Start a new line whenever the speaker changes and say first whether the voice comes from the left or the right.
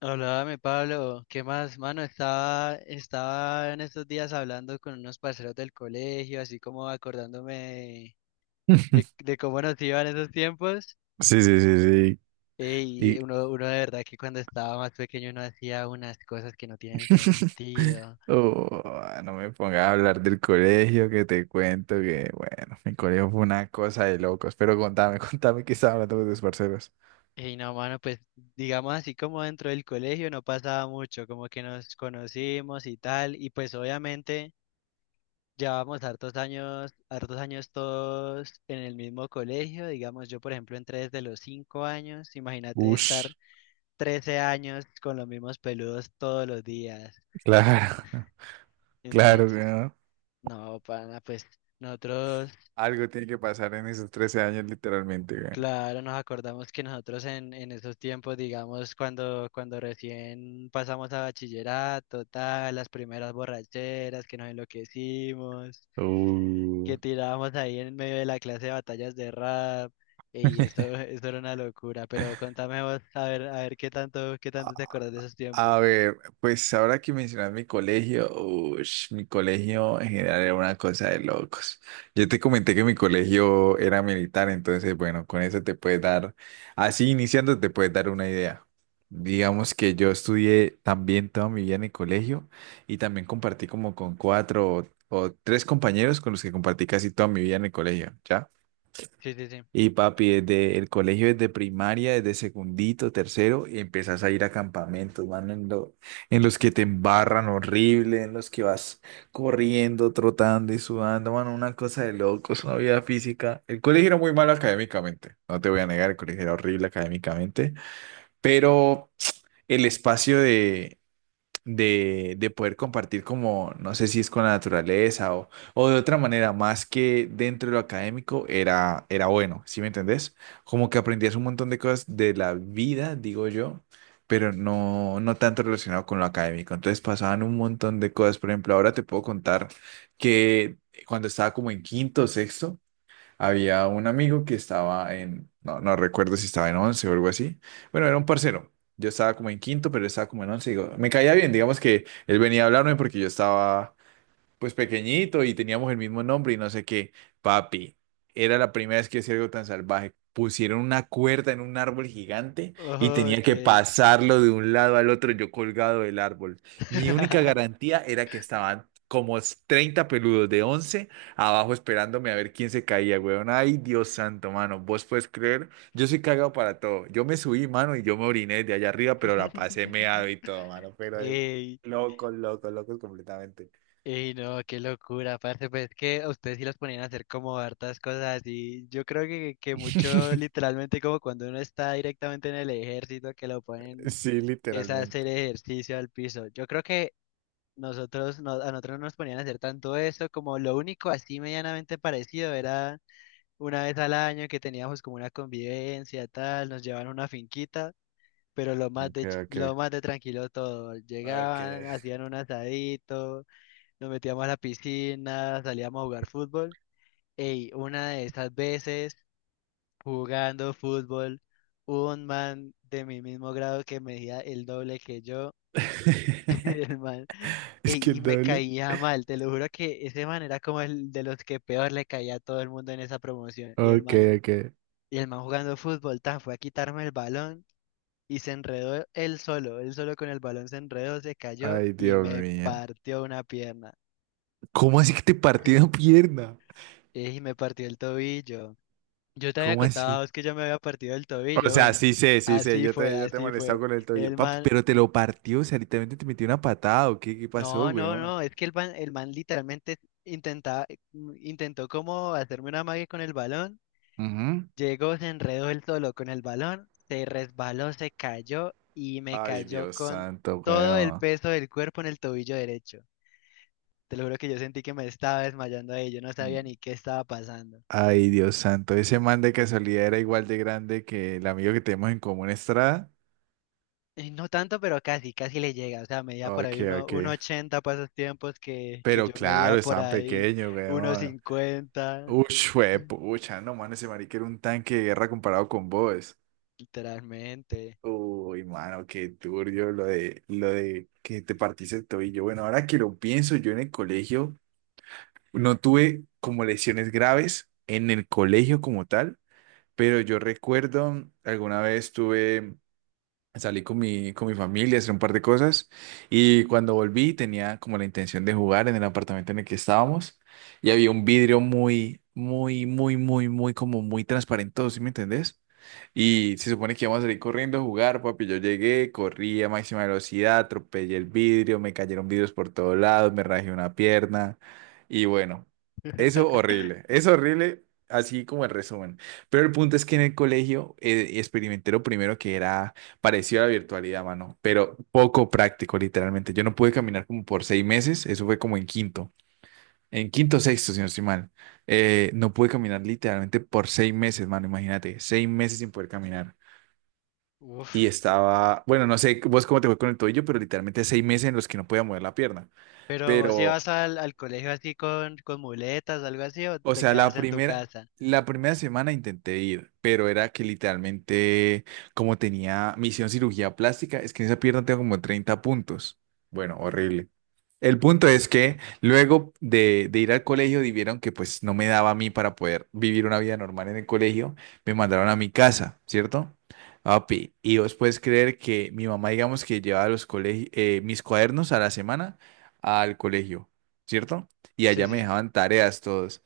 left: Háblame, Pablo. ¿Qué más, mano? Estaba en estos días hablando con unos parceros del colegio, así como acordándome de, de cómo nos iban esos tiempos.
right: Sí, sí, sí,
left: eh,
right: sí.
left: Y
right: Y
left: uno, uno de verdad que cuando estaba más pequeño uno hacía unas cosas que no tienen sentido.
right: oh, no me pongas a hablar del colegio, que te cuento que, bueno, mi colegio fue una cosa de locos. Pero contame, contame qué estaba hablando con tus parceros.
left: Y no, mano, pues digamos así como dentro del colegio no pasaba mucho, como que nos conocimos y tal. Y pues obviamente... Llevábamos hartos años todos en el mismo colegio, digamos, yo por ejemplo entré desde los 5 años, imagínate estar
right: Ush,
left: 13 años con los mismos peludos todos los días.
right: claro, claro
left: Entonces,
right: que no.
left: no, pana, pues nosotros,
right: Algo tiene que pasar en esos 13 años, literalmente,
left: claro, nos acordamos que nosotros en esos tiempos, digamos, cuando recién pasamos a bachillerato, tal, las primeras borracheras que nos enloquecimos.
right: güey.
left: Que tirábamos ahí en medio de la clase de batallas de rap, y eso, eso era una locura, pero contame vos, a ver qué tanto te acordás de esos tiempos.
right: A ver, pues ahora que mencionas mi colegio, ush, mi colegio en general era una cosa de locos. Yo te comenté que mi colegio era militar, entonces bueno, con eso te puedes dar, así iniciando te puedes dar una idea. Digamos que yo estudié también toda mi vida en el colegio y también compartí como con cuatro o tres compañeros con los que compartí casi toda mi vida en el colegio, ¿ya?
left: Sí, sí, sí.
right: Y papi, desde el colegio, desde primaria, desde secundito, tercero, y empiezas a ir a campamentos, mano, en los que te embarran horrible, en los que vas corriendo, trotando y sudando, mano, una cosa de locos, una vida física. El colegio era muy malo académicamente, no te voy a negar, el colegio era horrible académicamente, pero el espacio de poder compartir como, no sé si es con la naturaleza o de otra manera, más que dentro de lo académico, era bueno, ¿sí me entendés? Como que aprendías un montón de cosas de la vida, digo yo, pero no, no tanto relacionado con lo académico. Entonces pasaban un montón de cosas. Por ejemplo, ahora te puedo contar que cuando estaba como en quinto o sexto, había un amigo que estaba en, no, no recuerdo si estaba en 11 o algo así. Bueno, era un parcero. Yo estaba como en quinto, pero él estaba como en 11. Digo, me caía bien, digamos que él venía a hablarme porque yo estaba pues pequeñito y teníamos el mismo nombre y no sé qué. Papi, era la primera vez que hacía algo tan salvaje. Pusieron una cuerda en un árbol gigante y
left: Oh,
right: tenía
left: ok.
right: que pasarlo de un lado al otro yo colgado del árbol. Mi única garantía era que estaban como 30 peludos de 11 abajo esperándome a ver quién se caía, weón. Ay, Dios santo, mano, vos puedes creer, yo soy cagado para todo. Yo me subí, mano, y yo me oriné de allá arriba, pero la pasé meado y todo, mano, pero de
left: Ey,
right: loco, loco, loco completamente.
left: ey, no, qué locura, parce, pues es que a ustedes sí los ponían a hacer como hartas cosas y yo creo que mucho literalmente como cuando uno está directamente en el ejército que lo ponen
right: Sí,
left: es a hacer
right: literalmente.
left: ejercicio al piso. Yo creo que nosotros, a nosotros no nos ponían a hacer tanto eso, como lo único así medianamente parecido era una vez al año que teníamos como una convivencia, tal, nos llevaban a una finquita, pero
right: Ok,
left: lo
right: ok.
left: más de tranquilo todo. Llegaban,
right: Okay.
left: hacían un asadito, nos metíamos a la piscina, salíamos a jugar fútbol. Ey, una de esas veces jugando fútbol, hubo un man de mi mismo grado que medía el doble que yo. El man,
right: Es que
left: ey, y
right: el
left: me
right: doble.
left: caía mal, te lo juro que ese man era como el de los que peor le caía a todo el mundo en esa promoción. Y el
right: Ok,
left: man,
right: ok.
left: y el man jugando fútbol, tan fue a quitarme el balón y se enredó él solo con el balón se enredó, se cayó
right: Ay,
left: y
right: Dios
left: me
right: mío.
left: partió una pierna.
right: ¿Cómo así que te partí una pierna?
left: Ey, y me partió el tobillo. Yo te había
right: ¿Cómo
left: contado
right: así?
left: a vos que yo me había partido el
right: O
left: tobillo,
right: sea,
left: bueno,
right: sí sé, sí sé.
left: así fue,
right: Ya te he
left: así
right: molestado
left: fue.
right: con el tobillo.
left: El
right: Papi,
left: man
right: pero te lo partió. O sea, literalmente te metió una patada. ¿O qué, qué pasó,
left: no, no,
right: weón?
left: no, es que el man literalmente intentaba, intentó como hacerme una magia con el balón,
right: Ujú.
left: llegó, se enredó él solo con el balón, se resbaló, se cayó y me
right: Ay,
left: cayó
right: Dios
left: con
right: santo,
left: todo el
right: weón.
left: peso del cuerpo en el tobillo derecho. Te lo juro que yo sentí que me estaba desmayando ahí, yo no sabía ni qué estaba pasando.
right: Ay, Dios santo. Ese man de casualidad era igual de grande que el amigo que tenemos en común, Estrada.
left: Y no tanto, pero casi, casi le llega, o sea, medía por
right: Ok,
left: ahí
right: ok.
left: 1,80 para esos tiempos que
right: Pero
left: yo medía
right: claro,
left: por
right: estaban
left: ahí
right: pequeños,
left: uno
right: weón.
left: cincuenta,
right: Ush, fue pucha, no, mano, ese marica era un tanque de guerra comparado con vos.
left: literalmente.
right: Uy, mano, qué turbio lo de que te partiste el tobillo. Bueno, ahora que lo pienso, yo en el colegio no tuve como lesiones graves en el colegio como tal, pero yo recuerdo alguna vez tuve. Salí con mi familia, hice un par de cosas y cuando volví tenía como la intención de jugar en el apartamento en el que estábamos y había un vidrio muy transparente, ¿sí me entendés? Y se supone que íbamos a salir corriendo a jugar, papi. Yo llegué, corrí a máxima velocidad, atropellé el vidrio, me cayeron vidrios por todos lados, me rajé una pierna. Y bueno, eso horrible, es horrible, así como el resumen. Pero el punto es que en el colegio experimenté lo primero que era Pareció la virtualidad, mano, pero poco práctico, literalmente. Yo no pude caminar como por seis meses, eso fue como en quinto o sexto, si no estoy mal. No pude caminar literalmente por seis meses, mano, imagínate, seis meses sin poder caminar. Y
left: Uf,
right: estaba, bueno, no sé vos cómo te fue con el tobillo, pero literalmente seis meses en los que no podía mover la pierna.
left: pero si
right: Pero
left: vas al colegio así con muletas, algo así, o
right: O
left: te
right: sea,
left: quedas en tu casa.
right: la primera semana intenté ir, pero era que literalmente, como tenía, me hicieron cirugía plástica, es que en esa pierna tengo como 30 puntos. Bueno, horrible. El punto es que de ir al colegio, vieron que pues no me daba a mí para poder vivir una vida normal en el colegio, me mandaron a mi casa, ¿cierto? Papi, y vos puedes creer que mi mamá, digamos que llevaba los colegios, mis cuadernos a la semana al colegio, ¿cierto? Y
left: Sí,
right: allá me
left: sí, sí.
right: dejaban tareas todos.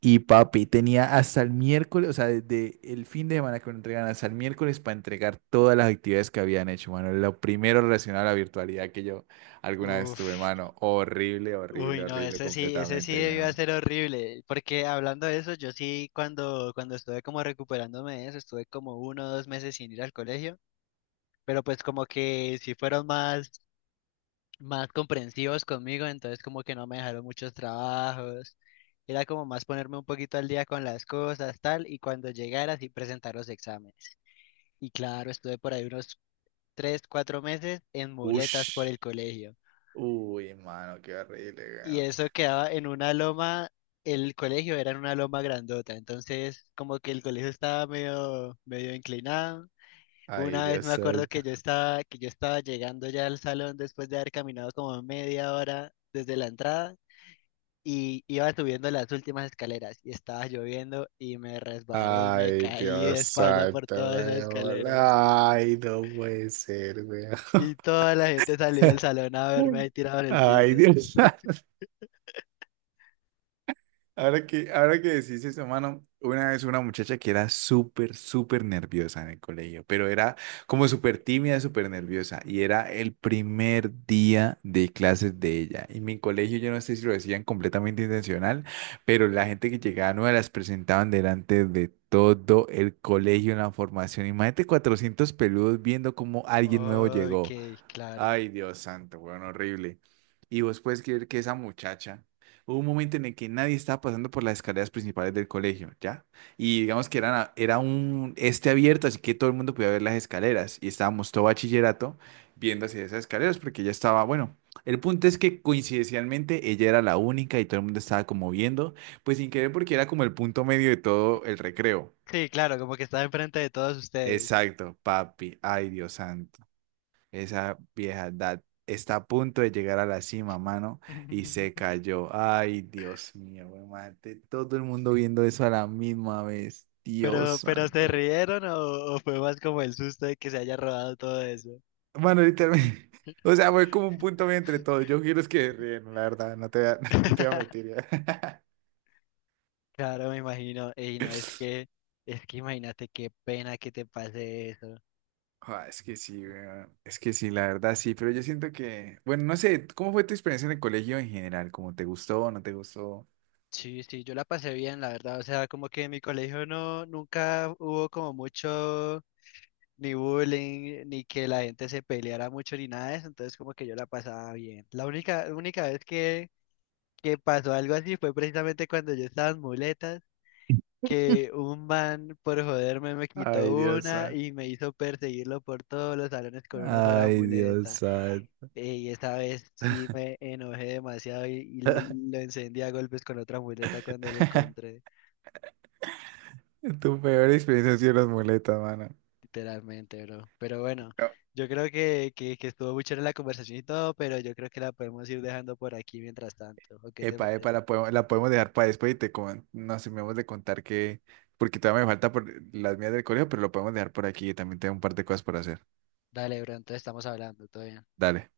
right: Y papi, tenía hasta el miércoles, o sea, desde el fin de semana que lo entregan hasta el miércoles para entregar todas las actividades que habían hecho, mano. Lo primero relacionado a la virtualidad que yo alguna vez tuve,
left: Uf,
right: mano. Horrible, horrible,
left: uy, no,
right: horrible
left: ese sí
right: completamente,
left: debió
right: weón.
left: ser horrible, porque hablando de eso, yo sí cuando estuve como recuperándome de eso, estuve como uno o dos meses sin ir al colegio, pero pues como que sí fueron más comprensivos conmigo, entonces como que no me dejaron muchos trabajos. Era como más ponerme un poquito al día con las cosas, tal, y cuando llegara sí presentar los exámenes. Y claro, estuve por ahí unos tres, cuatro meses en muletas por
right: Ush.
left: el colegio.
right: Uy, mano, qué horrible,
left: Y
right: weón.
left: eso quedaba en una loma, el colegio era en una loma grandota, entonces como que el colegio estaba medio, medio inclinado.
right: Ay,
left: Una vez
right: Dios
left: me acuerdo
right: santo.
left: que yo estaba llegando ya al salón después de haber caminado como media hora desde la entrada y iba subiendo las últimas escaleras y estaba lloviendo y me resbalé y me
right: Ay,
left: caí de
right: Dios
left: espalda por
right: santo,
left: todas esas
right: weón.
left: escaleras.
right: Ay, no puede ser, weón.
left: Y toda la gente salió del salón a verme ahí tirado en el
right: Ay,
left: piso.
right: Dios. Ahora que decís eso, mano, una vez una muchacha que era súper, súper nerviosa en el colegio, pero era como súper tímida, súper nerviosa, y era el primer día de clases de ella. En mi colegio, yo no sé si lo decían completamente intencional, pero la gente que llegaba nueva las presentaban delante de todo el colegio en la formación. Imagínate 400 peludos viendo cómo alguien nuevo
left: Ok,
right: llegó.
left: claro.
right: Ay, Dios santo, weón, horrible. Y vos puedes creer que esa muchacha, hubo un momento en el que nadie estaba pasando por las escaleras principales del colegio, ¿ya? Y digamos que era un este abierto, así que todo el mundo podía ver las escaleras. Y estábamos todo bachillerato viendo hacia esas escaleras porque ella estaba, bueno, el punto es que coincidencialmente ella era la única y todo el mundo estaba como viendo, pues sin querer porque era como el punto medio de todo el recreo.
left: Sí, claro, como que estaba enfrente de todos ustedes.
right: Exacto, papi. Ay, Dios santo. Esa vieja edad está a punto de llegar a la cima, mano, y se cayó. Ay, Dios mío, güey, mate. Todo el mundo viendo eso a la misma vez. Dios
left: Pero ¿se
right: santo. Güey.
left: rieron o fue más como el susto de que se haya robado todo eso?
right: Mano, literalmente. O sea, fue como un punto medio entre todos. Yo quiero es que ríen, la verdad, no te voy a, no te voy a mentir. Ya.
left: Claro, me imagino. Y no, es que imagínate qué pena que te pase eso.
right: Ah, es que sí, weón. Es que sí, la verdad sí, pero yo siento que, bueno, no sé, ¿cómo fue tu experiencia en el colegio en general? ¿Cómo te gustó o no te gustó?
left: Sí, sí, yo la pasé bien, la verdad. O sea, como que en mi colegio no, nunca hubo como mucho ni bullying, ni que la gente se peleara mucho, ni nada de eso, entonces como que yo la pasaba bien. La única, única vez que pasó algo así fue precisamente cuando yo estaba en muletas, que un man por joderme me
right: Ay,
left: quitó
right: Dios
left: una
right: santo.
left: y me hizo perseguirlo por todos los salones con una sola
right: Ay, Dios
left: muleta.
right: santo.
left: Y esta vez sí me enojé demasiado y lo encendí a golpes con otra muleta cuando lo encontré.
right: Tu peor experiencia ha sido las muletas, mano.
left: Literalmente, bro. Pero bueno,
right: No.
left: yo creo que estuvo muy chévere la conversación y todo, pero yo creo que la podemos ir dejando por aquí mientras tanto. ¿O qué te
right: Epa, epa,
left: parece?
right: la podemos dejar para después y nos terminamos de contar que, porque todavía me falta por las mías del colegio, pero lo podemos dejar por aquí, también tengo un par de cosas por hacer.
left: Dale, bro, entonces estamos hablando, todo bien.
right: Dale.